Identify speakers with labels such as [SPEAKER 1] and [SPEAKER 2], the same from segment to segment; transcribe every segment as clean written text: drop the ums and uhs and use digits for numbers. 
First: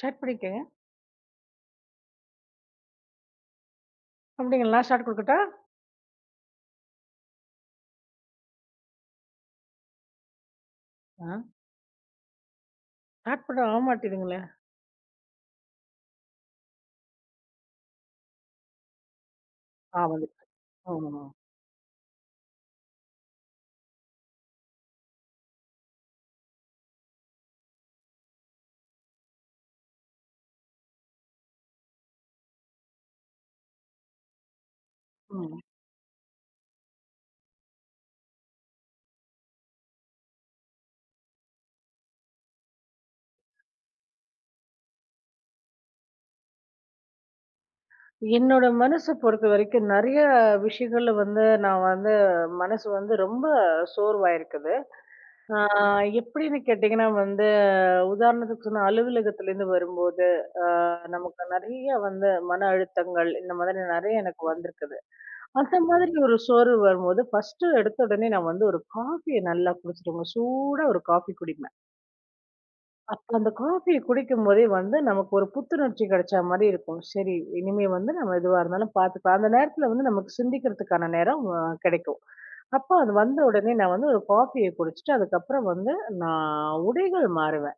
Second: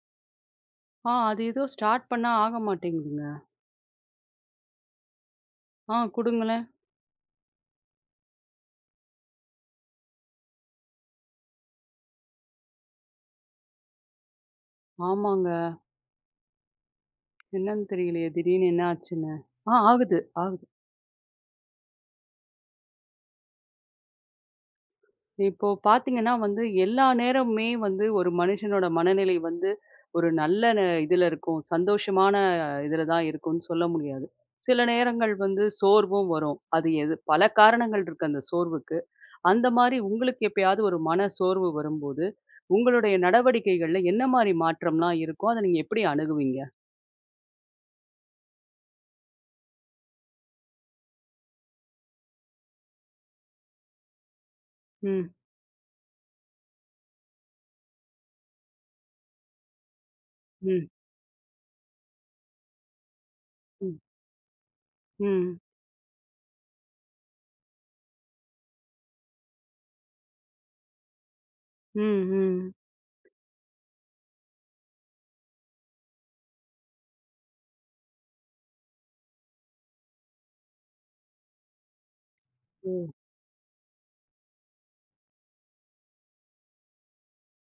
[SPEAKER 1] Start பண்ணியிருக்கேங்க.
[SPEAKER 2] அது ஏதோ start பண்ணா ஆக மாட்டேங்குதுங்க.
[SPEAKER 1] அப்படிங்களா? நான் ஸ்டார்ட் குடுக்கட்டா?
[SPEAKER 2] குடுங்களேன்.
[SPEAKER 1] ஆ. ஸ்டார்ட் பண்ண ஆவமாட்டேதுங்களே!
[SPEAKER 2] ஆமாங்க. என்னன்னு தெரியலையே திடீர்னு என்ன ஆச்சுன்னு. ஆகுது,
[SPEAKER 1] வந்து
[SPEAKER 2] ஆகுது.
[SPEAKER 1] ஆமாமா.
[SPEAKER 2] இப்போ பார்த்தீங்கன்னா வந்து எல்லா நேரமுமே வந்து ஒரு மனுஷனோட மனநிலை வந்து ஒரு நல்ல இதுல இருக்கும். சந்தோஷமான இதுல தான் இருக்கும்ன்னு சொல்ல முடியாது. சில நேரங்கள்
[SPEAKER 1] ம்.
[SPEAKER 2] வந்து சோர்வும் வரும். அது எது பல காரணங்கள் இருக்கு அந்த சோர்வுக்கு. அந்த மாரி உங்களுக்கு எப்பயாவது ஒரு மன சோர்வு வரும்போது, உங்களுடைய நடவடிக்கைகள்ல என்ன மாரி மாற்றம்லாம் இருக்கும்? அத நீங்க எப்படி அணுகுவீங்க?
[SPEAKER 1] என்னோட மனச பொறுத்த வரைக்கும் நெறைய விஷயங்கள்ல வந்து நான் வந்து மனசு வந்து ரொம்ப சோர்வாயிருக்குது.
[SPEAKER 2] ம்,
[SPEAKER 1] ஆ எப்படின்னு கேட்டீங்கன்னா வந்து, உதாரணத்துக்கு சொன்னா அலுவலகத்துலேருந்து வரும்போது, ஆ
[SPEAKER 2] ம்,
[SPEAKER 1] நமக்கு நெறைய வந்து மன அழுத்தங்கள், இந்த மாதிரி
[SPEAKER 2] ம்.
[SPEAKER 1] நெறைய எனக்கு வந்திருக்குது.
[SPEAKER 2] ம்.
[SPEAKER 1] அந்த மாதிரி ஒரு சோர்வு வரும்போது, ஃபர்ஸ்ட்டு எடுத்த உடனே நான் வந்து ஒரு காஃபிய நல்லா குடிச்சிடுவேங்க. சூடா ஒரு காஃபி குடிப்பேன்.
[SPEAKER 2] ம், ம்.
[SPEAKER 1] அப்ப அந்த காஃபிய குடிக்கும்போதே வந்து நமக்கு ஒரு புத்துணர்ச்சி கிடைச்ச மாரி இருக்கும். சரி, இனிமே வந்து நம்ம எதுவா இருந்தாலும் பார்த்துக்கலாம். அந்த நேரத்துல வந்து நமக்கு சிந்திக்கிறதுக்கான நேரம் கிடைக்கும். அப்ப
[SPEAKER 2] ஓ!
[SPEAKER 1] அது வந்த உடனே நான் வந்து ஒரு காஃபிய குடிச்சுட்டு, அதுக்கப்புறம் வந்து நான் உடைகள் மாறுவேன்.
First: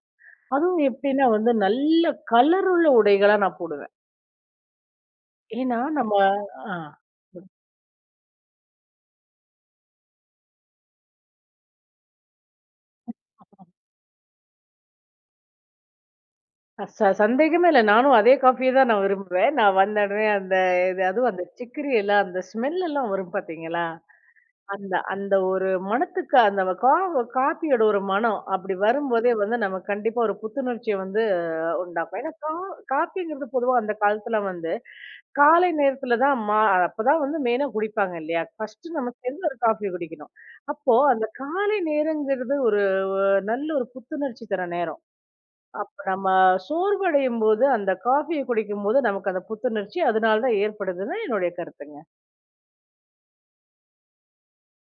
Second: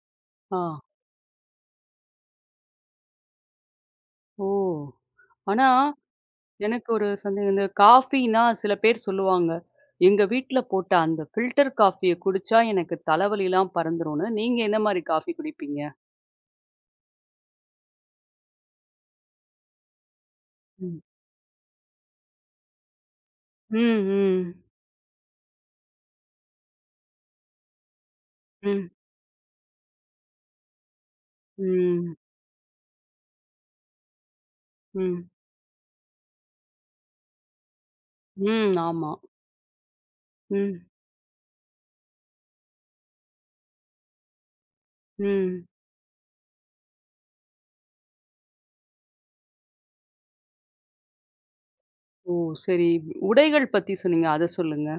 [SPEAKER 2] ஆ.
[SPEAKER 1] அதுவும் எப்படின்னா வந்து நல்ல கலர் உள்ள உடைகளா நான் போடுவேன்.
[SPEAKER 2] ஓ! ஆனா,
[SPEAKER 1] ஏன்னா நம்ம ஆ
[SPEAKER 2] எனக்கு ஒரு சந்தேகம். இந்த காஃபின்னா சில பேர் சொல்லுவாங்க, "எங்க வீட்ல போட்ட அந்த ஃபில்டர் காஃபிய குடிச்சா எனக்கு தலைவலிலாம் பறந்துரும்னு." நீங்க என்ன மாரி காஃபி குடிப்பீங்க?
[SPEAKER 1] சந்தேகமே இல்ல. நானும் அதே காஃபிய தான் நான் விரும்புவேன். நான் வந்த உடனே அந்த
[SPEAKER 2] ம்.
[SPEAKER 1] இது அதுவும் அந்த சிக்கிரி எல்லாம் அந்த ஸ்மெல் எல்லாம் வரும்
[SPEAKER 2] ம்,
[SPEAKER 1] பார்த்தீங்களா?
[SPEAKER 2] ம்.
[SPEAKER 1] அந்த அந்த ஒரு மணத்துக்கு அந்த காப்பியோட ஒரு மணம் அப்படி
[SPEAKER 2] ம்.
[SPEAKER 1] வரும்போதே வந்து நம்ம கண்டிப்பா ஒரு புத்துணர்ச்சிய வந்து
[SPEAKER 2] ம்.
[SPEAKER 1] உண்டாக்கும். ஏன்னா காப்பிங்கிறது பொதுவா அந்த காலத்துல வந்து
[SPEAKER 2] ம்.
[SPEAKER 1] காலை நேரத்துல தான் அப்பதான் வந்து மெயினா குடிப்பாங்க இல்லையா?
[SPEAKER 2] ம்.
[SPEAKER 1] ஃபர்ஸ்ட்
[SPEAKER 2] ஆமா.
[SPEAKER 1] நம்ம சேர்ந்து ஒரு காஃபி குடிக்கணும்.
[SPEAKER 2] ம்.
[SPEAKER 1] அப்போ அந்த காலை நேரங்கிறது ஒரு நல்ல ஒரு புத்துணர்ச்சி தர நேரம்.
[SPEAKER 2] ம்.
[SPEAKER 1] அப்ப நம்ம சோர்வடையும்போது அந்த காஃபிய குடிக்கும்போது நமக்கு அந்த புத்துணர்ச்சி அதனால தான் ஏற்படுதுன்னு என்னுடைய கருத்துங்க.
[SPEAKER 2] ஓ! சரி. உடைகள் பத்தி சொன்னீங்க. அத சொல்லுங்க.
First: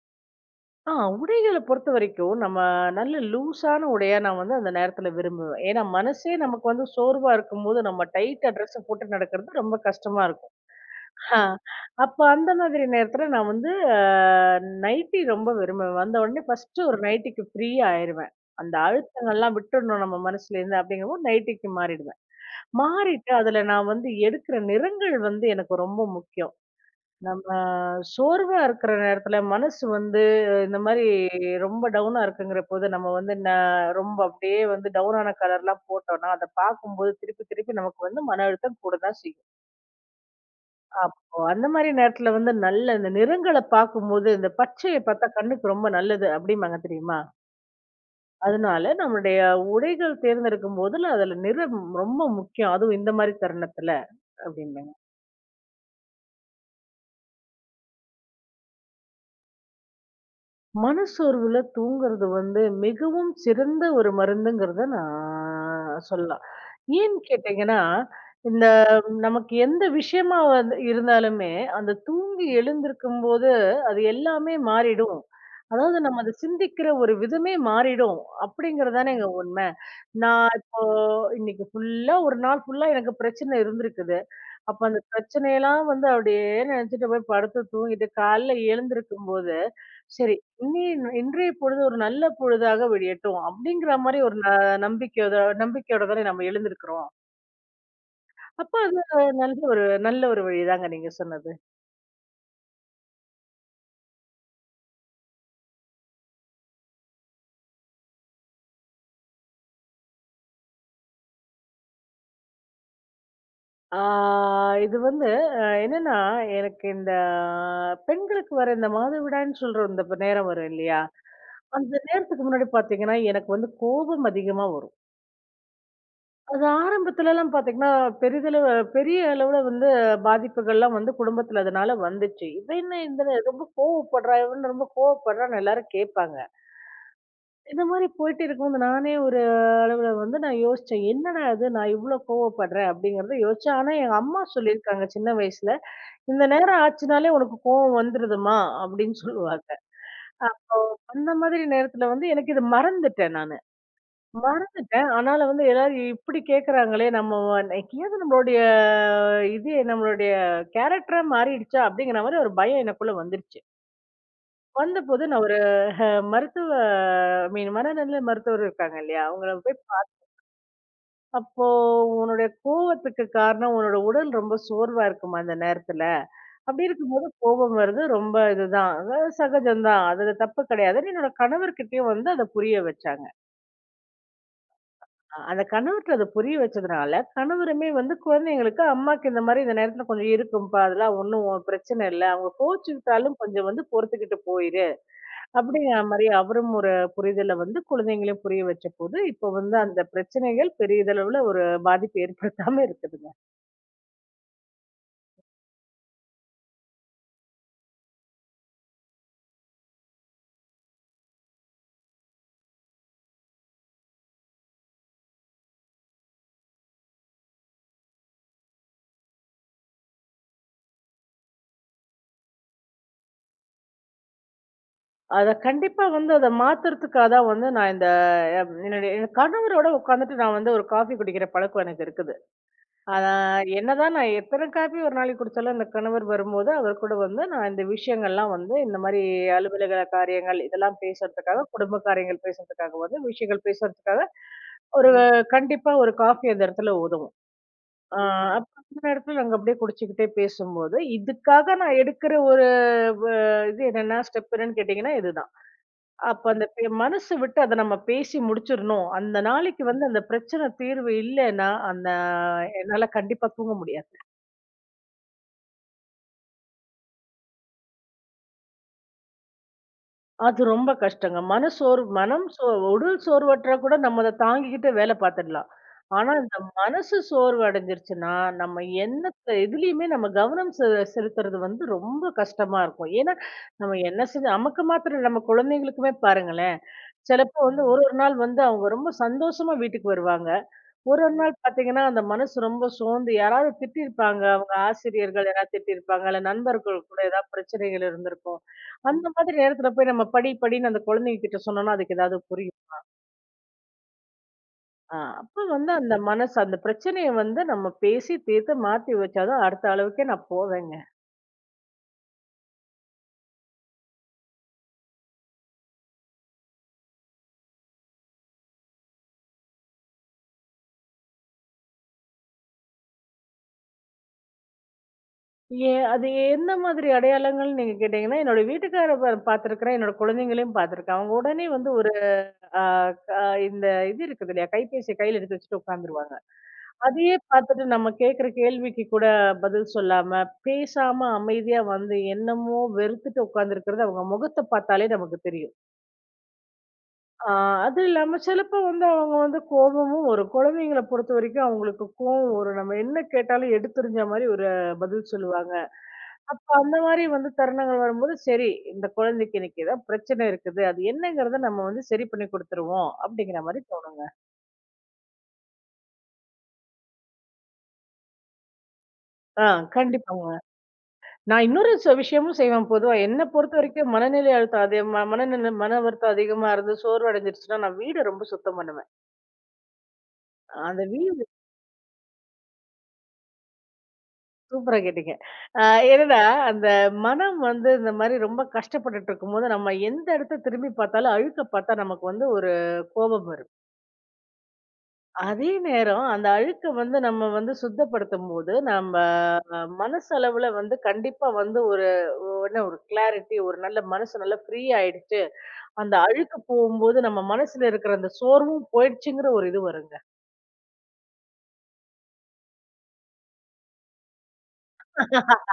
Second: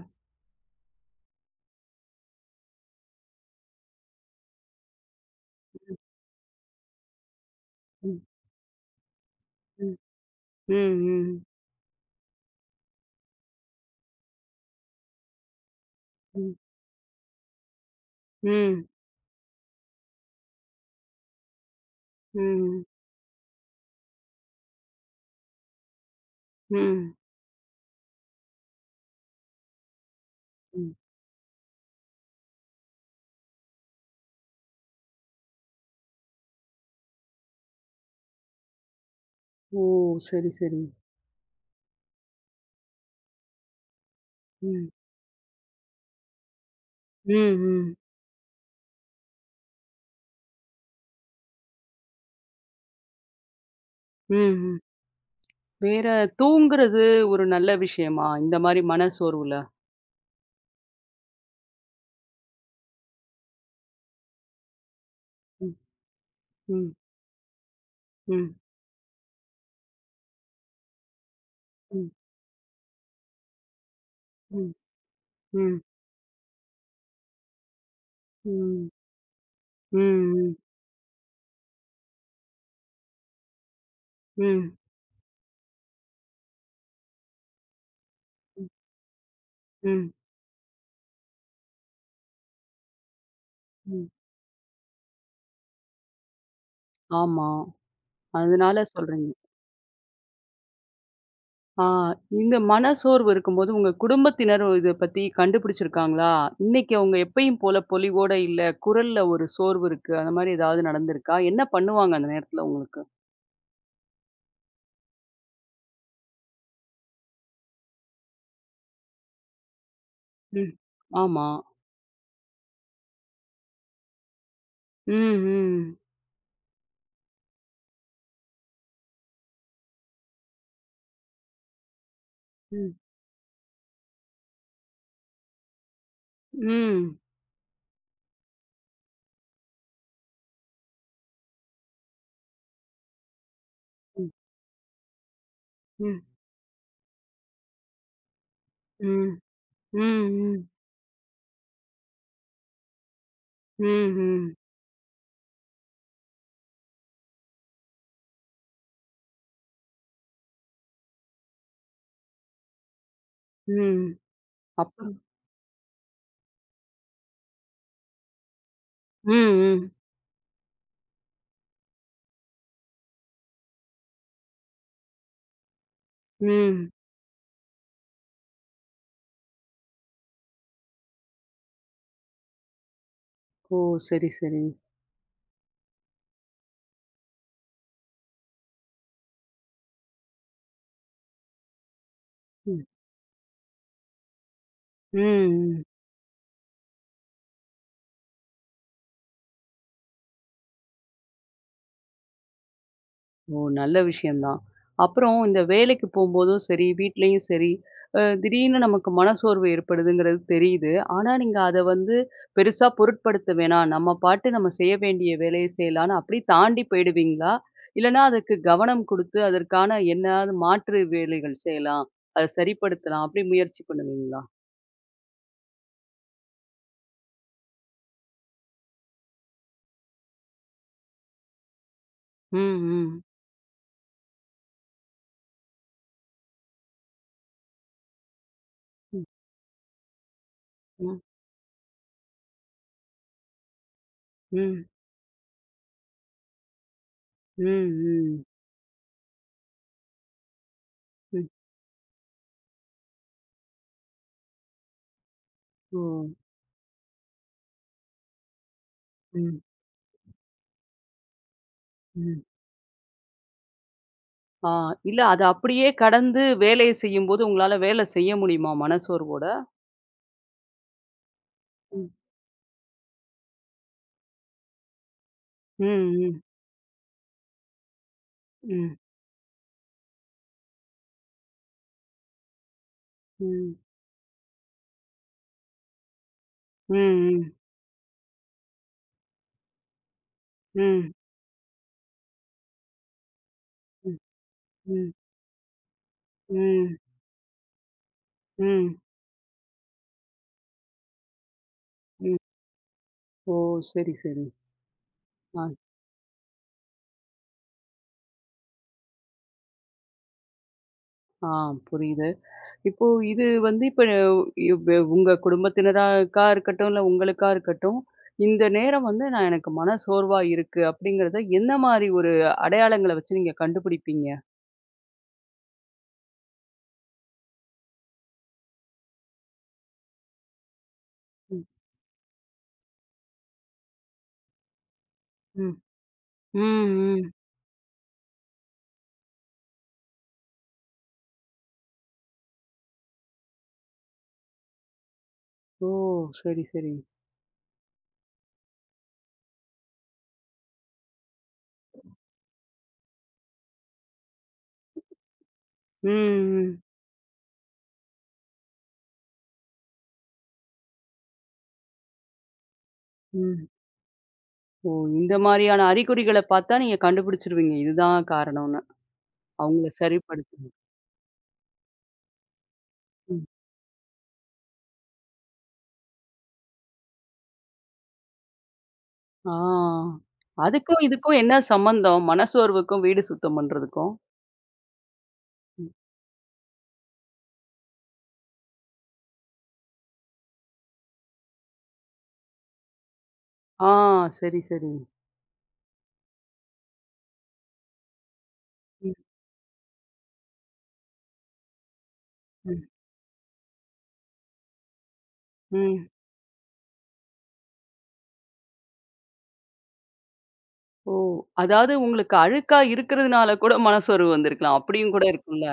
[SPEAKER 1] ஆ உடைகள பொறுத்தவரைக்கும், நம்ம நல்ல லூஸான உடையா நான் வந்து அந்த நேரத்துல விரும்புவேன். ஏன்னா, மனசே நமக்கு வந்து சோர்வா இருக்கும்போது, நம்ம
[SPEAKER 2] ம்.
[SPEAKER 1] டைட்டா ட்ரெஸ்ஸ போட்டு நடக்கிறது ரொம்ப
[SPEAKER 2] ம்.
[SPEAKER 1] கஷ்டமா இருக்கும்.
[SPEAKER 2] ம். ம்.
[SPEAKER 1] ஆ அப்ப அந்த மாதிரி நேரத்துல நான் வந்து அ நைட்டி ரொம்ப விரும்புவேன். வந்த உடனே
[SPEAKER 2] ம்.
[SPEAKER 1] ஃபர்ஸ்ட்டு ஒரு நைட்டிக்கு ஃப்ரீயா ஆயிருவேன். அந்த
[SPEAKER 2] ம்.
[SPEAKER 1] அழுத்தங்கள்லாம் விட்டுடணும் நம்ம மனசுலேருந்து அப்படிங்கும்போது நைட்டிக்கு மாறிடுவேன்.
[SPEAKER 2] ம்.
[SPEAKER 1] மாறிட்டு அதுல நான் வந்து எடுக்கிற நிறங்கள் வந்து எனக்கு ரொம்ப முக்கியம்.
[SPEAKER 2] ம்.
[SPEAKER 1] நம்ம சோர்வா இருக்கிற நேரத்துல மனசு வந்து இந்த
[SPEAKER 2] ம்.
[SPEAKER 1] மாதிரி ரொம்ப டவுனா இருக்குங்கிற போது நம்ம வந்து ரொம்ப அப்படியே வந்து டவுனான கலர்லாம் போட்டோம்னா அதை பார்க்கும்போது திருப்பி திருப்பி நமக்கு வந்து மன அழுத்தம் கூட தான் செய்யும்.
[SPEAKER 2] ஓ! சரி, சரி.
[SPEAKER 1] அப்போ அந்த மாதிரி நேரத்துல வந்து நல்ல இந்த நிறங்களை பார்க்கும்போது இந்த
[SPEAKER 2] ம்.
[SPEAKER 1] பச்சையை பார்த்தா கண்ணுக்கு ரொம்ப நல்லது அப்படிம்பாங்க தெரியுமா.
[SPEAKER 2] ம், ம்.
[SPEAKER 1] அதனால நம்மளுடைய உடைகள் தேர்ந்தெடுக்கும் போதுல அதுல நிறம் ரொம்ப முக்கியம் அதுவும் இந்த மாதிரி தருணத்துல
[SPEAKER 2] ம், ம்.
[SPEAKER 1] அப்படிம்பாங்க.
[SPEAKER 2] வேற தூங்குறது ஒரு நல்ல விஷயமா? இந்த மாரி மனசோர்வுல?
[SPEAKER 1] மனசோர்வுல தூங்குறது வந்து மிகவும் சிறந்த ஒரு மருந்துங்கிறத
[SPEAKER 2] ம்,
[SPEAKER 1] நான் சொல்லலாம்.
[SPEAKER 2] ம்,
[SPEAKER 1] ஏன்னு கேட்டீங்கன்னா,
[SPEAKER 2] ம்,
[SPEAKER 1] இந்த நமக்கு எந்த விஷயமா வந்து இருந்தாலுமே, அந்த
[SPEAKER 2] ம்,
[SPEAKER 1] தூங்கி எழுந்திருக்கும்போது அது எல்லாமே
[SPEAKER 2] ம்,
[SPEAKER 1] மாறிடும்.
[SPEAKER 2] ம்,
[SPEAKER 1] அதாவது நம்ம அத சிந்திக்கிற ஒரு விதமே மாறிடும்.
[SPEAKER 2] ம், ம்,
[SPEAKER 1] அப்படிங்கிறது தானேங்க உண்ம. நான்
[SPEAKER 2] ம்,
[SPEAKER 1] இப்போ இன்னைக்கு ஃபுல்லா ஒரு நாள் ஃபுல்லா எனக்கு பிரச்சனை இருந்திருக்குது.
[SPEAKER 2] ம்,
[SPEAKER 1] அப்ப அந்த பிரச்சனையெல்லாம் வந்து அப்படியே நினைச்சுட்டு போய் படுத்து தூங்கிட்டு காலைல எழுந்திருக்கும்போது,
[SPEAKER 2] ம்,
[SPEAKER 1] சரி இனி இன்றைய பொழுது ஒரு நல்ல பொழுதாக விடியட்டும் அப்படிங்கிற
[SPEAKER 2] ம்.
[SPEAKER 1] மாரி ஒரு நம்பிக்கையோட நம்பிக்கையோட தானே நம்ம எழுந்திருக்கிறோம்.
[SPEAKER 2] ஆமா.
[SPEAKER 1] அப்ப
[SPEAKER 2] அதனால
[SPEAKER 1] அது
[SPEAKER 2] சொல்றீங்க.
[SPEAKER 1] நல்ல ஒரு வழிதாங்க நீங்க சொன்னது.
[SPEAKER 2] ஆ இந்த மனசோர்வு இருக்கும்போது உங்க குடும்பத்தினர் இத பத்தி கண்டுபிடிச்சிருக்காங்களா? இன்னைக்கு அவங்க எப்பயும் போல பொலிவோட இல்ல, குரல்ல ஒரு சோர்வு இருக்கு. அந்த மாரி ஏதாவது நடந்திருக்கா? என்ன பண்ணுவாங்க அந்த நேரத்துல உங்களுக்கு?
[SPEAKER 1] ஆ இது வந்து என்னன்னா, எனக்கு இந்த பெண்களுக்கு வர இந்த மாதவிடாய்ன்னு சொல்ற இந்த நேரம் வரும்
[SPEAKER 2] ம்.
[SPEAKER 1] இல்லையா?
[SPEAKER 2] ஆமா.
[SPEAKER 1] அந்த நேரத்துக்கு முன்னாடி பார்த்தீங்கன்னா, எனக்கு வந்து கோபம் அதிகமா வரும்.
[SPEAKER 2] ம், ம்,
[SPEAKER 1] அது ஆரம்பத்துலலாம் பார்த்தீங்கன்னா, பெரிய அளவுல வந்து பாதிப்புகள்லாம் வந்து குடும்பத்துல அதனால வந்துச்சு. இவ என்ன இந்த ரொம்ப கோவப்படுறா, இவன் ரொம்ப கோவப்படுறான்னு எல்லாரும் கேட்பாங்க.
[SPEAKER 2] ம்,
[SPEAKER 1] இந்த மாரி போயிட்டு இருக்கும்போது நானே ஒரு அளவுல வந்து நான் யோசிச்சேன். என்னடா இது நான் இவ்ளோ கோவப்படுறேன் அப்படிங்கிறத யோசிச்சேன். ஆனா எங்க
[SPEAKER 2] ம்.
[SPEAKER 1] அம்மா சொல்லியிருக்காங்க சின்ன வயசுல,
[SPEAKER 2] ம்.
[SPEAKER 1] "இந்த நேரம் ஆச்சுனாலே உனக்கு கோவம் வந்துருதுமா" அப்படின்னு
[SPEAKER 2] ம்.
[SPEAKER 1] சொல்லுவாங்க.
[SPEAKER 2] ம். ம்.
[SPEAKER 1] அந்த மாதிரி நேரத்துல வந்து எனக்கு இத மறந்துட்டேன் நானு.
[SPEAKER 2] ம். ம்.
[SPEAKER 1] மறந்துட்டேன். ஆனாலும் வந்து எல்லாரும் இப்படி கேட்கறாங்களே! நம்ம என்னைக்காவது நம்மளுடைய கேரக்டரா மாறிடுச்சா? அப்படிங்கிற மாரி ஒரு பயம் எனக்குள்ள வந்துருச்சு.
[SPEAKER 2] ம். அப்புறம்
[SPEAKER 1] வந்தபோது நான் ஒரு மருத்துவ ஐ மீன் மனநல மருத்துவர் இருக்காங்க இல்லையா?
[SPEAKER 2] ம்.
[SPEAKER 1] அவங்கள போய்
[SPEAKER 2] ம்.
[SPEAKER 1] அப்போ "உன்னுடைய கோவத்துக்கு காரணம் உன்னோட உடல் ரொம்ப சோர்வா இருக்குமா அந்த நேரத்துல. அப்படி
[SPEAKER 2] ம்.
[SPEAKER 1] இருக்கும்போது கோபம் வருது ரொம்ப இதுதான். அதாவது சகஜம் தான். அதுல தப்பு கிடையாது." என்னோட கணவர்கிட்டயும் வந்து அத புரிய வச்சாங்க.
[SPEAKER 2] ஓ! சரி, சரி.
[SPEAKER 1] அந்த கணவர்ட்ட அத புரிய வச்சதுனால, கணவருமே வந்து குழந்தைங்களுக்கு, "அம்மாக்கு இந்த மாரி இந்த நேரத்துல கொஞ்சம் இருக்கும்ப்பா. அதெல்லாம் ஒண்ணும் பிரச்சனை இல்ல. அவங்க
[SPEAKER 2] ம்.
[SPEAKER 1] கோச்சுக்கிட்டாலும் கொஞ்சம் வந்து பொறுத்துக்கிட்டு போயிரு."
[SPEAKER 2] ம். ம்.
[SPEAKER 1] அப்படிங்கிற மாரி அவரும் ஒரு புரிதல வந்து குழந்தைங்களையும் புரிய வச்சபோது, இப்போ வந்து அந்த பிரச்சனைகள் பெரியதளவுல ஒரு பாதிப்பு ஏற்படுத்தாம இருக்குதுங்க.
[SPEAKER 2] ஓ! நல்ல விஷயம் தான். அப்புறம் இந்த வேலைக்கு போம்போதும் சரி, வீட்லயும் சரி, திடீர்னு நமக்கு மனசோர்வு ஏற்படுதுங்கிறது தெரியுது. ஆனா, நீங்க அத வந்து பெருசா பொருட்படுத்த வேணாம். நம்ம பாட்டு நம்ம செய்ய வேண்டிய வேலைய செய்யலான்னு அப்படி தாண்டி போயிடுவீங்களா? இல்லன்னா அதுக்கு கவனம் குடுத்து அதற்கான என்னாது மாற்று வேலைகள் செய்யலாம். அத சரிப்படுத்தலாம். அப்படி முயற்சி பண்ணுவீங்களா?
[SPEAKER 1] அத கண்டிப்பா வந்து அத மாத்துறதுக்காக தான் வந்து நான் இந்த அ என் கணவரோட உட்காந்துட்டு நான் வந்து ஒரு காஃபி குடிக்கிற பழக்கம் எனக்கு இருக்குது.
[SPEAKER 2] ம், ம்.
[SPEAKER 1] அதான் என்னதான் நான் எத்தனை காப்பி ஒரு நாளைக்கு குடிச்சாலும் அந்த கணவர் வரும்போது அவர் கூட வந்து நான் இந்த விஷயங்கள்லாம் வந்து இந்த மாதிரி
[SPEAKER 2] ம்,
[SPEAKER 1] அலுவலக காரியங்கள் இதெல்லாம்
[SPEAKER 2] ம்.
[SPEAKER 1] பேசுறதுக்காக குடும்ப காரியங்கள் பேசுறதுக்காக வந்து விஷயங்கள் பேசுறதுக்காக
[SPEAKER 2] ம்.
[SPEAKER 1] ஒரு கண்டிப்பா ஒரு காஃபி அந்த இடத்துல உதவும்.
[SPEAKER 2] ம், ம்.
[SPEAKER 1] அப்ப அந்த இடத்துல நாங்க அப்படியே குடிச்சுக்கிட்டே பேசும்போது
[SPEAKER 2] ம்.
[SPEAKER 1] இதுக்காக நான் எடுக்கிற ஒரு இது என்னன்னா ஸ்டெப் என்னன்னு கேட்டீங்கன்னா இதுதான்.
[SPEAKER 2] ஓ!
[SPEAKER 1] அப்ப அந்த மனசு விட்டு அதை நம்ம பேசி முடிச்சிடணும் அந்த
[SPEAKER 2] ம்,
[SPEAKER 1] நாளைக்கு வந்து அந்த பிரச்சனை தீர்வு இல்லைன்னா அந்த
[SPEAKER 2] ம்.
[SPEAKER 1] என்னால கண்டிப்பா தூங்க முடியாது.
[SPEAKER 2] ஆ இல்ல அத அப்படியே கடந்து வேலைய செய்யும்போது, உங்களால வேலை செய்ய முடியுமா மனசோர்வோட?
[SPEAKER 1] அது ரொம்ப கஷ்டங்க.
[SPEAKER 2] ம்.
[SPEAKER 1] மனசோர்வு மனம் சோ உடல் சோர்வற்றா கூட நம்ம அத தாங்கிக்கிட்டு வேல பாத்துடலாம்.
[SPEAKER 2] ம்,
[SPEAKER 1] ஆனா,
[SPEAKER 2] ம்.
[SPEAKER 1] இந்த மனசு சோர்வு அடைஞ்சிருச்சுன்னா, நம்ம
[SPEAKER 2] ம்.
[SPEAKER 1] என்னத்த எதுலயுமே நம்ம கவனம் செ செலுத்துறது வந்து ரொம்ப கஷ்டமா இருக்கும். ஏன்னா,
[SPEAKER 2] ம்.
[SPEAKER 1] நம்ம என்ன செஞ்சு நமக்கு மாத்திரம் இல்ல, நம்ம குழந்தைங்களுக்குமே பாருங்களேன்.
[SPEAKER 2] ம்,
[SPEAKER 1] சிலப்போ வந்து ஒரு ஒரு நாள் வந்து அவங்க ரொம்ப சந்தோஷமா வீட்டுக்கு வருவாங்க.
[SPEAKER 2] ம்.
[SPEAKER 1] ஒரு ஒரு நாள் பார்த்தீங்கன்னா, அந்த மனசு ரொம்ப சோர்ந்து யாராவது
[SPEAKER 2] ம். ம்.
[SPEAKER 1] திட்டியிருப்பாங்க. அவங்க
[SPEAKER 2] ம்.
[SPEAKER 1] ஆசிரியர்கள் யாராவது திட்டியிருப்பாங்க. இல்ல
[SPEAKER 2] ம்.
[SPEAKER 1] நண்பர்கள் கூட ஏதாவது பிரச்சனைகள் இருந்திருக்கும்.
[SPEAKER 2] ம்.
[SPEAKER 1] அந்த மாதிரி நேரத்துல போய் நம்ம படி படின்னு அந்த குழந்தைங்க கிட்ட சொன்னோம்னா, அதுக்கு
[SPEAKER 2] ம்.
[SPEAKER 1] ஏதாவது புரியும்.
[SPEAKER 2] ஓ! சரி, சரி.
[SPEAKER 1] அப்ப
[SPEAKER 2] ஆ,
[SPEAKER 1] வந்து அந்த மனசு அந்த பிரச்சனைய வந்து நம்ம பேசி தீர்த்து மாத்தி வச்சா தான் அடுத்த அளவுக்கே நான் போவேங்க.
[SPEAKER 2] ஆ புரியுது. இப்போ இது வந்து இப்ப இவ் உங்க குடும்பத்தினராக்கா இருக்கட்டும், இல்ல உங்களுக்கா இருக்கட்டும், இந்த நேரம் வந்து நான் எனக்கு மன சோர்வா இருக்கு அப்படிங்கிறத எந்த மாரி ஒரு அடையாளங்கள வச்சு நீங்க கண்டுபிடிப்பீங்க?
[SPEAKER 1] அது எந்த மாதிரி அடையாளங்கள்னு நீங்க கேட்டீங்கன்னா, என்னோட வீட்டுக்கார பார்த்துருக்கிறேன். என்னோட குழந்தைங்களையும் பார்த்துருக்கேன். அவங்க
[SPEAKER 2] ம்.
[SPEAKER 1] உடனே வந்து ஒரு அ க இந்த இது இருக்குது இல்லையா? கைபேசிய கையில எடுத்து
[SPEAKER 2] ம்.
[SPEAKER 1] வச்சுட்டு உட்காந்துருவாங்க.
[SPEAKER 2] ம், ம்.
[SPEAKER 1] அதையே பார்த்துட்டு நம்ம கேட்குற கேள்விக்கு கூட பதில் சொல்லாம, பேசாம அமைதியா வந்து என்னமோ வெறுத்துட்டு உட்கார்ந்திருக்கிறது அவங்க முகத்த பார்த்தாலே நமக்கு தெரியும்.
[SPEAKER 2] ஓ! சரி, சரி.
[SPEAKER 1] ஆ அது இல்லாம சிலப்போ வந்து அவங்க வந்து கோபமும் வரும். குழந்தைங்கள பொறுத்தவரைக்கும் அவங்களுக்கு கோவம் வரும். நம்ம என்ன கேட்டாலும் எடுத்தெறிஞ்ச மாரி ஒரு பதில் சொல்லுவாங்க.
[SPEAKER 2] ம்,
[SPEAKER 1] அப்ப
[SPEAKER 2] ம்,
[SPEAKER 1] அந்த மாரி வந்து தருணங்கள் வரும்போது, சரி இந்த குழந்தைக்கு இன்னைக்கு ஏதாவது பிரச்சனை இருக்குது. அது என்னங்கிறத நம்ம வந்து சரி பண்ணி குடுத்துருவோம். அப்படிங்கிற
[SPEAKER 2] ம்.
[SPEAKER 1] மாரி தோணுங்க.
[SPEAKER 2] ஓ! இந்த மாரியான அறிகுறிகள பார்த்தா நீங்க கண்டுபிடிச்சுருவீங்க. இதுதான் காரணம்னு.
[SPEAKER 1] ஆ
[SPEAKER 2] அவங்கள
[SPEAKER 1] கண்டிப்பாங்க.
[SPEAKER 2] சரிப்படுத்தணும்.
[SPEAKER 1] நான் இன்னொரு விஷயமும் செய்வேன் பொதுவா. என்ன
[SPEAKER 2] ம்.
[SPEAKER 1] பொறுத்தவரைக்கும் மனநிலை அழுத்தம் அது மனநிலை மன வருத்தம் அதிகமா இருந்து சோர்வு அடைஞ்சிருச்சுன்னா, நான் வீட ரொம்ப சுத்தம் பண்ணுவேன்.
[SPEAKER 2] ஆ. அதுக்கும்
[SPEAKER 1] அந்த
[SPEAKER 2] இதுக்கும்
[SPEAKER 1] வீடு
[SPEAKER 2] என்ன சம்மந்தம்? மனசோர்வுக்கும் வீடு சுத்தம் பண்றதுக்கும்?
[SPEAKER 1] சூப்பரா கேட்டீங்க. அ
[SPEAKER 2] ம்.
[SPEAKER 1] என்னன்னா, அந்த மனம் வந்து இந்த மாரி ரொம்ப கஷ்டப்பட்டுட்டு இருக்கும்போது, நம்ம எந்த இடத்த திரும்பி பார்த்தாலும் அழுக்க பார்த்தா நமக்கு வந்து ஒரு கோபம் வரும்.
[SPEAKER 2] ஆ. சரி, சரி.
[SPEAKER 1] அதே நேரம் அந்த அழுக்க வந்து நம்ம வந்து சுத்தப்படுத்தும்போது,
[SPEAKER 2] ம்.
[SPEAKER 1] நம்ம மனசளவுல வந்து கண்டிப்பா வந்து ஒரு ஒரு-
[SPEAKER 2] ம்.
[SPEAKER 1] என்ன ஒரு கிளாரிட்டி ஒரு நல்ல மனசு நல்லா ஃப்ரீ ஆயிடுச்சு.
[SPEAKER 2] ம்.
[SPEAKER 1] அந்த அழுக்கு போகும்போது நம்ம மனசுல இருக்கிற அந்த சோர்வும் போயிடுச்சுங்கிற ஒரு இது வருங்க.
[SPEAKER 2] ஓ! அதாவது உங்களுக்கு அழுக்கா இருக்கிறதுனால கூட மனசோர்வு வந்திருக்கலாம். அப்படியும் கூட இருக்கும்ல.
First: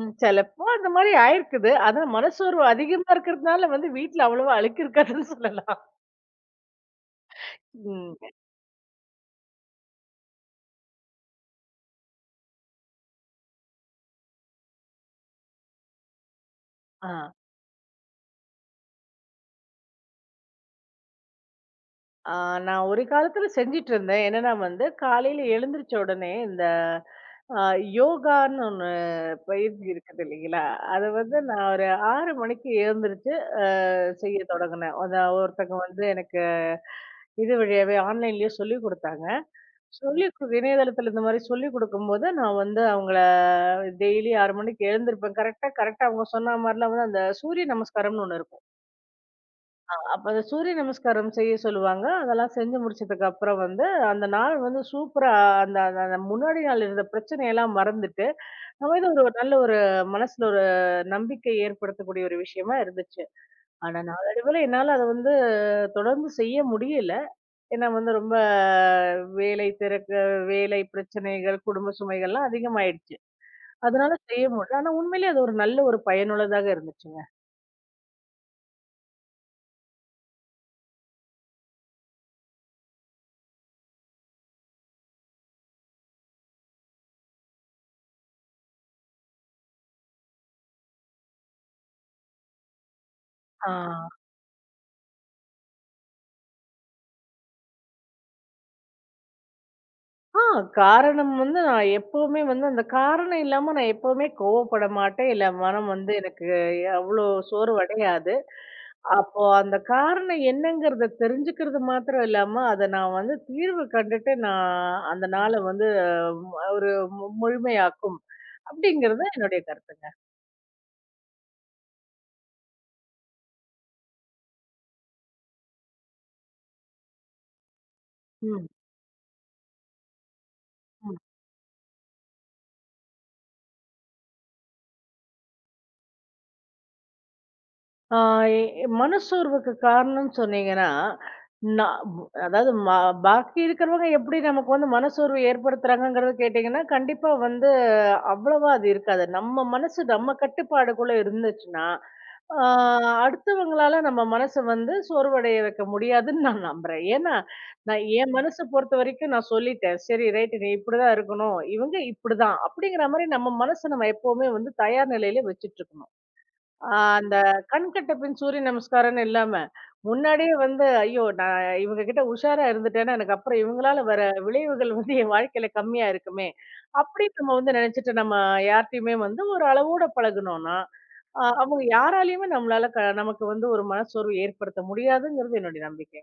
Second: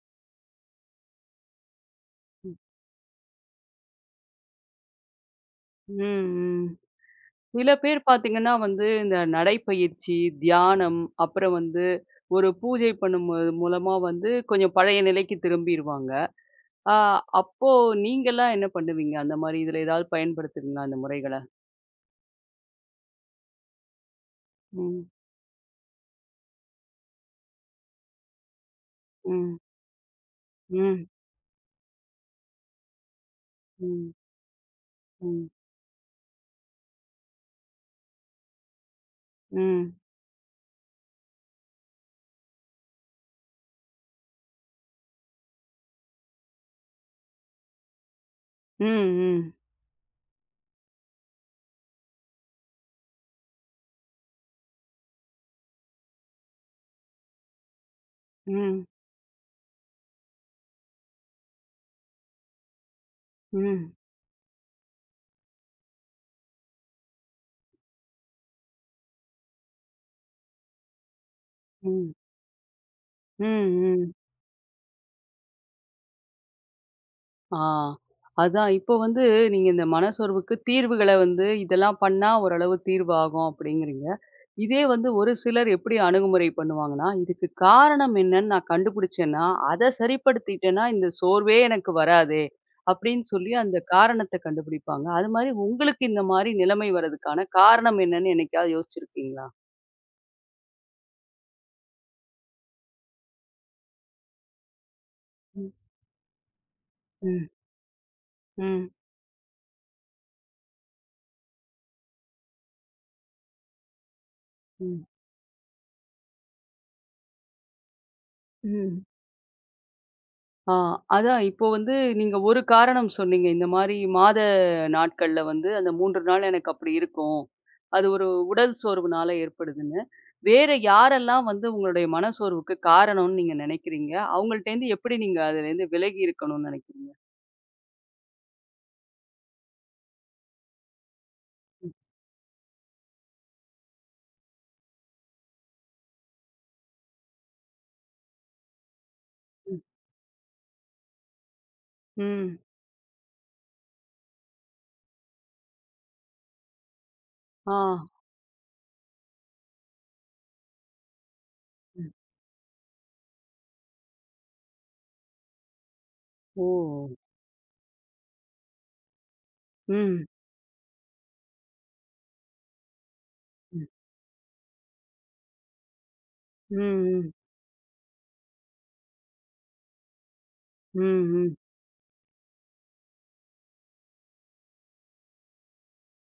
[SPEAKER 1] ம். சிலப்போ அந்த மாரி ஆயிருக்குது. ஆனா மனசோர்வு அதிகமா இருக்கிறதுனால வந்து வீட்ல அவ்வளவா அழுக்கு இருக்காதுன்னு சொல்லலாம்.
[SPEAKER 2] ம், ம். சில பேர்
[SPEAKER 1] ம்.
[SPEAKER 2] பார்த்தீங்கன்னா வந்து இந்த நடைப்பயிற்சி, தியானம், அப்புறம் வந்து ஒரு பூஜை பண்ணும் மூலமா வந்து கொஞ்சம் பழைய நிலைக்கு திரும்பிருவாங்க. ஆ
[SPEAKER 1] ஆ.
[SPEAKER 2] அப்போ நீங்கலாம் என்ன பண்ணுவீங்க? அந்த மாரி இதில ஏதாவது பயன்படுத்துவீங்களா அந்த முறைகள?
[SPEAKER 1] ஆ நான் ஒரு காலத்துல செஞ்சுட்டு இருந்தேன். என்னன்னா வந்து
[SPEAKER 2] ம்,
[SPEAKER 1] காலையில எழுந்திரிச்ச உடனே இந்த அ யோகான்னு ஒண்ணு
[SPEAKER 2] ம்,
[SPEAKER 1] பயிற்சி இருக்குது இல்லைங்களா? அத
[SPEAKER 2] ம்,
[SPEAKER 1] வந்து நான் ஒரு 6 மணிக்கு எழுந்திரிச்சு அ
[SPEAKER 2] ம்,
[SPEAKER 1] செய்ய தொடங்குனேன். அத
[SPEAKER 2] ம்,
[SPEAKER 1] ஒருத்தங்க வந்து எனக்கு இது வழியாவே ஆன்லைன்லயே சொல்லிக் குடுத்தாங்க.
[SPEAKER 2] ம்,
[SPEAKER 1] சொல்லி கு இணையதளத்துல இந்த மாரி சொல்லிக் குடுக்கும்போது, நான் வந்து அவங்கள டெய்லி 6 மணிக்கு எழுந்திருப்பேன். கரெக்ட்டா கரெக்ட்டா அவங்க சொன்ன மாரிலாம் வந்து அந்த சூரிய நமஸ்காரம்னு ஒண்ணு இருக்கும்.
[SPEAKER 2] ம், ம்,
[SPEAKER 1] அப்ப அந்த சூரிய நமஸ்காரம் செய்ய சொல்லுவாங்க. அதெல்லாம் செஞ்சு முடிச்சதுக்கப்புறம் வந்து, அந்த நாள் வந்து சூப்பரா அந்த அந்த அந்த முன்னாடி நாள் இருந்த பிரச்சனையெல்லாம் மறந்துட்டு,
[SPEAKER 2] ம்,
[SPEAKER 1] நம்ம இது ஒரு நல்ல ஒரு மனசுல ஒரு நம்பிக்கை ஏற்படுத்தக்கூடிய ஒரு விஷயமா இருந்துச்சு.
[SPEAKER 2] ம்,
[SPEAKER 1] ஆனா நாளடைவுல என்னால அத வந்து தொடர்ந்து செய்ய முடியல. ஏன்னா வந்து ரொம்ப வேலை திறக்க வேலை பிரச்சனைகள், குடும்ப
[SPEAKER 2] ம்,
[SPEAKER 1] சுமைகள்லாம் அதிகமாயிடுச்சு.
[SPEAKER 2] ம், ம்.
[SPEAKER 1] அதனால செய்ய முடியல. ஆனா உண்மையிலேயே அது ஒரு நல்ல ஒரு பயனுள்ளதாக இருந்துச்சுங்க.
[SPEAKER 2] ஆ. அதான் இப்போ வந்து நீங்க இந்த மனசோர்வுக்கு தீர்வுகள வந்து இதெல்லாம் பண்ணா ஓரளவு தீர்வாகும் அப்படிங்கிறீங்க. இதே வந்து ஒரு சிலர் எப்படி அணுகுமுறை பண்ணுவாங்கன்னா, இதுக்கு காரணம் என்னன்னு நான் கண்டுபிடிச்சேன்னா, அத சரிப்படுத்திட்டேன்னா இந்த சோர்வே எனக்கு வராதே! அப்படின்னு சொல்லி
[SPEAKER 1] ஆ.
[SPEAKER 2] அந்த காரணத்த கண்டுபிடிப்பாங்க. அது மாரி உங்களுக்கு இந்த மாரி நிலைமை வர்றதுக்கான காரணம் என்னன்னு என்னைக்காவது யோசிச்சிருக்கீங்களா?
[SPEAKER 1] ஆ காரணம் வந்து நான் எப்பவுமே வந்து அந்த காரணம் இல்லாம நான் எப்பவுமே கோவப்பட மாட்டேன். இல்ல
[SPEAKER 2] ம்,
[SPEAKER 1] மனம் வந்து எனக்கு அவ்ளோ
[SPEAKER 2] ம்,
[SPEAKER 1] சோர்வடையாது.
[SPEAKER 2] ம்,
[SPEAKER 1] அப்போ அந்த காரணம் என்னங்கிறத தெரிஞ்சுக்கிறது மாத்திரம் இல்லாம, அத நான் வந்து தீர்வு கண்டுட்டு நான்
[SPEAKER 2] ம்.
[SPEAKER 1] அந்த நாள வந்து ஒரு முழுமையாக்கும்.
[SPEAKER 2] ம்.
[SPEAKER 1] அப்படிங்கிறது என்னுடைய கருத்துங்க.
[SPEAKER 2] ஆ, அதான் இப்போ வந்து நீங்க ஒரு காரணம் சொன்னீங்க. இந்த மாரி மாத நாட்கள்ல வந்து அந்த 3 நாள் எனக்கு அப்படி இருக்கும். அது ஒரு
[SPEAKER 1] ம்.
[SPEAKER 2] உடல் சோர்வுனால ஏற்படுதுன்னு. வேற யாரெல்லாம் வந்து உங்களுடைய மனசோர்வுக்கு காரணம்னு நீங்க நினைக்கிறீங்க? அவங்கள்ட்டேருந்து எப்படி நீங்க அதுலேருந்து விலகி இருக்கணும்னு நினைக்கிறீங்க?
[SPEAKER 1] ஆ எ மனசோர்வுக்கு காரணம்னு சொன்னீங்கன்னா, நான் அதாவது ம பாக்கி இருக்கிறவங்க எப்படி நமக்கு வந்து மனசோர்வு ஏற்படுத்துறாங்கங்கிறத கேட்டீங்கன்னா, கண்டிப்பா வந்து அவ்வளவா அது இருக்காது. நம்ம
[SPEAKER 2] ம்.
[SPEAKER 1] மனசு நம்ம கட்டுப்பாடுக்குள்ள இருந்துச்சுன்னா,
[SPEAKER 2] ம்.
[SPEAKER 1] ஆ அடுத்தவங்களால நம்ம மனச வந்து சோர்வடைய வைக்க முடியாதுன்னு நான் நம்புறேன். ஏன்னா,
[SPEAKER 2] ஆ.
[SPEAKER 1] நான் என் மனச பொறுத்த வரைக்கும் நான் சொல்லிட்டேன். சரி ரைட் நீ இப்படிதான் இருக்கணும். இவங்க
[SPEAKER 2] ம்.
[SPEAKER 1] இப்படிதான். அப்படிங்கிற மாரி நம்ம மனச நம்ம எப்பவுமே வந்து தயார் நிலையில வச்சுட்டுருக்கணும்.
[SPEAKER 2] ஓ!
[SPEAKER 1] ஆ அந்த கண்கட்ட பின் சூரிய நமஸ்காரம்ன்னு இல்லாம,
[SPEAKER 2] ம்.
[SPEAKER 1] முன்னாடியே வந்து ஐயோ! நான் இவங்க கிட்ட உஷாரா இருந்துட்டேன்னா, எனக்கு அப்புறம்
[SPEAKER 2] ம்.
[SPEAKER 1] இவங்களால வர விளைவுகள் வந்து என் வாழ்க்கையில கம்மியா இருக்குமே!
[SPEAKER 2] ம். ம்.
[SPEAKER 1] அப்படின்னு நம்ம வந்து நினைச்சுட்டு நம்ம யார்ட்டயுமே வந்து ஒரு அளவோட பழகுனோம்ன்னா,
[SPEAKER 2] ம். ம்.
[SPEAKER 1] அவங்க யாராலயுமே நம்மளால க நமக்கு வந்து ஒரு மனச்சோர்வு ஏற்படுத்த முடியாதுங்கிறது என்னுடைய நம்பிக்கை.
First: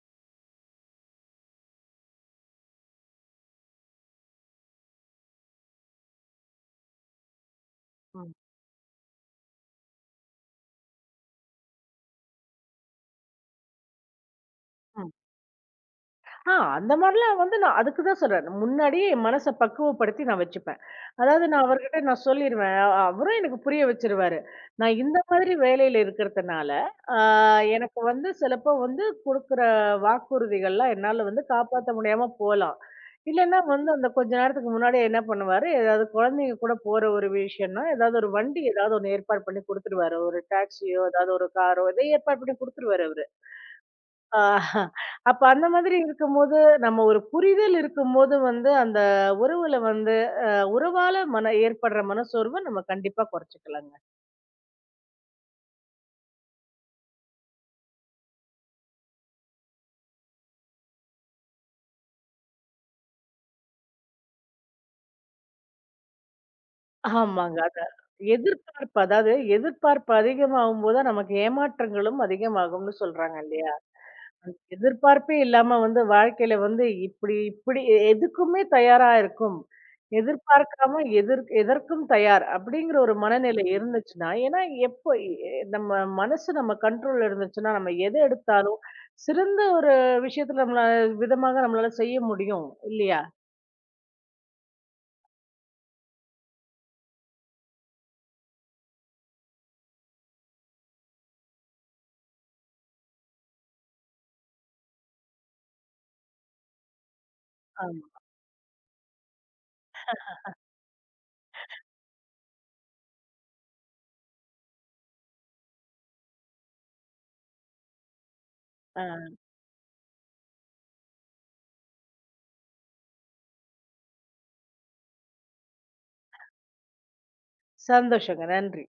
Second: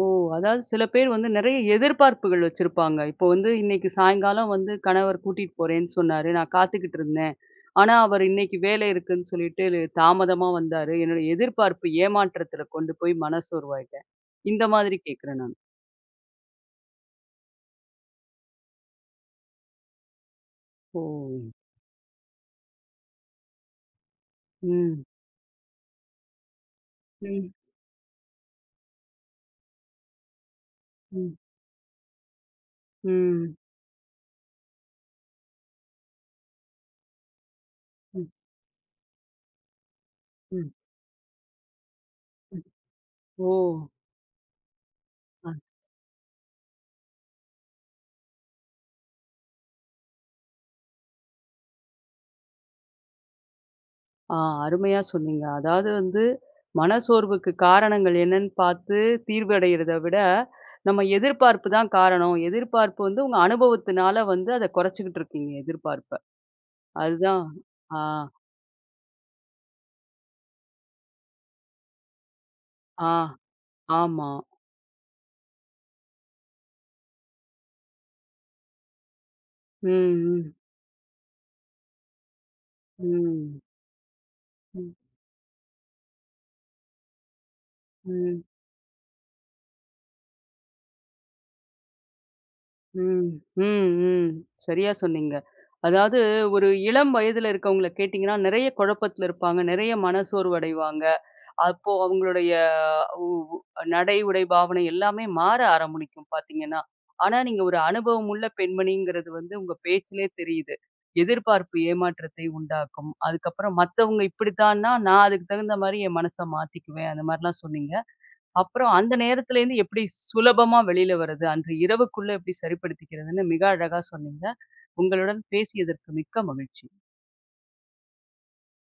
[SPEAKER 2] ஓ! அதாவது சில பேர் வந்து நெறைய எதிர்பார்ப்புகள் வச்சிருப்பாங்க. இப்போ வந்து இன்னைக்கு சாயங்காலம் வந்து கணவர் கூட்டிட்டு போறேன்னு சொன்னாரு. நான் காத்துக்கிட்டு இருந்தேன். ஆனா, அவர் இன்னைக்கு வேலை இருக்குன்னு சொல்லிட்டு தாமதமா வந்தாரு. என்னோட எதிர்பார்ப்பு ஏமாற்றத்துல கொண்டு போய் மனசோர்வாயிட்டேன். இந்த மாதிரி
[SPEAKER 1] ம்.
[SPEAKER 2] கேட்கிறேன் நான்.
[SPEAKER 1] அந்த மாரிலாம் வந்து நான் அதுக்கு தான் சொல்றேன். நான் முன்னாடியே என் மனச பக்குவப்படுத்தி நான் வச்சுப்பேன்.
[SPEAKER 2] ஓ!
[SPEAKER 1] அதாவது அவர்கிட்ட நான் சொல்லிருவேன். அவரும் எனக்கு புரிய வச்சுருவாரு. நான்
[SPEAKER 2] ம்.
[SPEAKER 1] இந்த மாதிரி வேலையில இருக்கிறதுனால, ஆ
[SPEAKER 2] ம்.
[SPEAKER 1] எனக்கு வந்து சிலப்போ வந்து குடுக்குற வாக்குறுதிகள்லாம் என்னால
[SPEAKER 2] ம்.
[SPEAKER 1] வந்து காப்பாத்த முடியாம போலாம்.
[SPEAKER 2] ம்.
[SPEAKER 1] இல்லன்னா வந்து அந்த கொஞ்ச நேரத்துக்கு முன்னாடியே என்ன பண்ணுவாரு, ஏதாவது குழந்தைங்க கூட போற ஒரு விஷயம்னா, ஏதாவது
[SPEAKER 2] ம்.
[SPEAKER 1] ஒரு வண்டி ஏதாவது ஒண்ணு ஏற்பாடு பண்ணி குடுத்துருவாரு. ஒரு
[SPEAKER 2] ம்.
[SPEAKER 1] டாக்ஸியோ, ஏதாவது ஒரு காரோ, எதோ ஏற்பாடு பண்ணி குடுத்துருவாரு அவரு.
[SPEAKER 2] ஓ!
[SPEAKER 1] ஆ, அப்ப அந்த மாதிரி இருக்கும்போது, நம்ம ஒரு புரிதல் இருக்கும்போது வந்து, அந்த உறவுல வந்து உறவால மன ஏற்படுற மனசோர்வ நம்ம கண்டிப்பா குறைச்சுக்கலாங்க.
[SPEAKER 2] ஆ அருமையா சொன்னீங்க. அதாவது வந்து மனசோர்வுக்கு காரணங்கள் என்னன்னு பார்த்து தீர்வடையிறத விட, நம்ம எதிர்பார்ப்பு தான் காரணம். எதிர்பார்ப்பு வந்து உங்க அனுபவத்தினால வந்து அத குறைச்சுக்கிட்டு இருக்கீங்க எதிர்பார்ப்ப. அதுதான்
[SPEAKER 1] ஆமாங்க. அத
[SPEAKER 2] ஆ,
[SPEAKER 1] எதிர்பார்ப்பு அதாவது எதிர்பார்ப்பு அதிகமாகும்போது தான் நமக்கு ஏமாற்றங்களும் அதிகமாகும்னு
[SPEAKER 2] ஆ,
[SPEAKER 1] சொல்றாங்க இல்லையா?
[SPEAKER 2] ஆமா.
[SPEAKER 1] எதிர்பார்ப்பே இல்லாம வந்து வாழ்க்கையில வந்து இப்படி இப்படி எதுக்குமே தயாரா இருக்கும்.
[SPEAKER 2] ம், ம்,
[SPEAKER 1] எதிர்பார்க்காம எதிர் எதற்கும் தயார் அப்படிங்கிற ஒரு
[SPEAKER 2] ம்,
[SPEAKER 1] மனநிலை இருந்துச்சுன்னா, ஏன்னா எப்ப எ நம்ம மனசு நம்ம கண்ட்ரோல்ல இருந்துச்சுன்னா, நம்ம எத
[SPEAKER 2] ம்,
[SPEAKER 1] எடுத்தாலும் சிறந்த ஒரு விஷயத்துல நம்மளால விதமாக நம்மளால செய்ய முடியும் இல்லையா?
[SPEAKER 2] ம், ம், ம். சரியா சொன்னீங்க. அதாவது ஒரு இளம் வயதுல இருக்கவங்கள கேட்டீங்கன்னா, நெறைய குழப்பத்துல இருப்பாங்க. நெறைய மனசோர்வு அடைவாங்க. அப்போ அவங்களுடைய உ உ நடை, உடை, பாவனை எல்லாமே மாற ஆரம்பிக்கும் பார்த்தீங்கன்னா. ஆனா, நீங்க ஒரு
[SPEAKER 1] ஆமா.
[SPEAKER 2] அனுபவம் உள்ள பெண்மணிங்கிறது வந்து உங்க பேச்சிலே தெரியுது. எதிர்பார்ப்பு ஏமாற்றத்தை உண்டாக்கும். அதுக்கப்புறம் மத்தவங்க இப்படித்தான்னா, நான் அதுக்கு தகுந்த மாரி என் மனச மாத்திக்குவேன். அந்த மாரிலாம் சொன்னீங்க. அப்புறம் அந்த
[SPEAKER 1] ஆ.
[SPEAKER 2] நேரத்துலேருந்து எப்படி சுலபமா வெளியில வர்றது? அன்று இரவுக்குள்ள எப்படி சரிப்படுத்திக்கிறதுன்னு மிக அழகா சொன்னீங்க. உங்களுடன் பேசியதற்கு மிக்க மகிழ்ச்சி.
[SPEAKER 1] சந்தோஷங்க. நன்றி.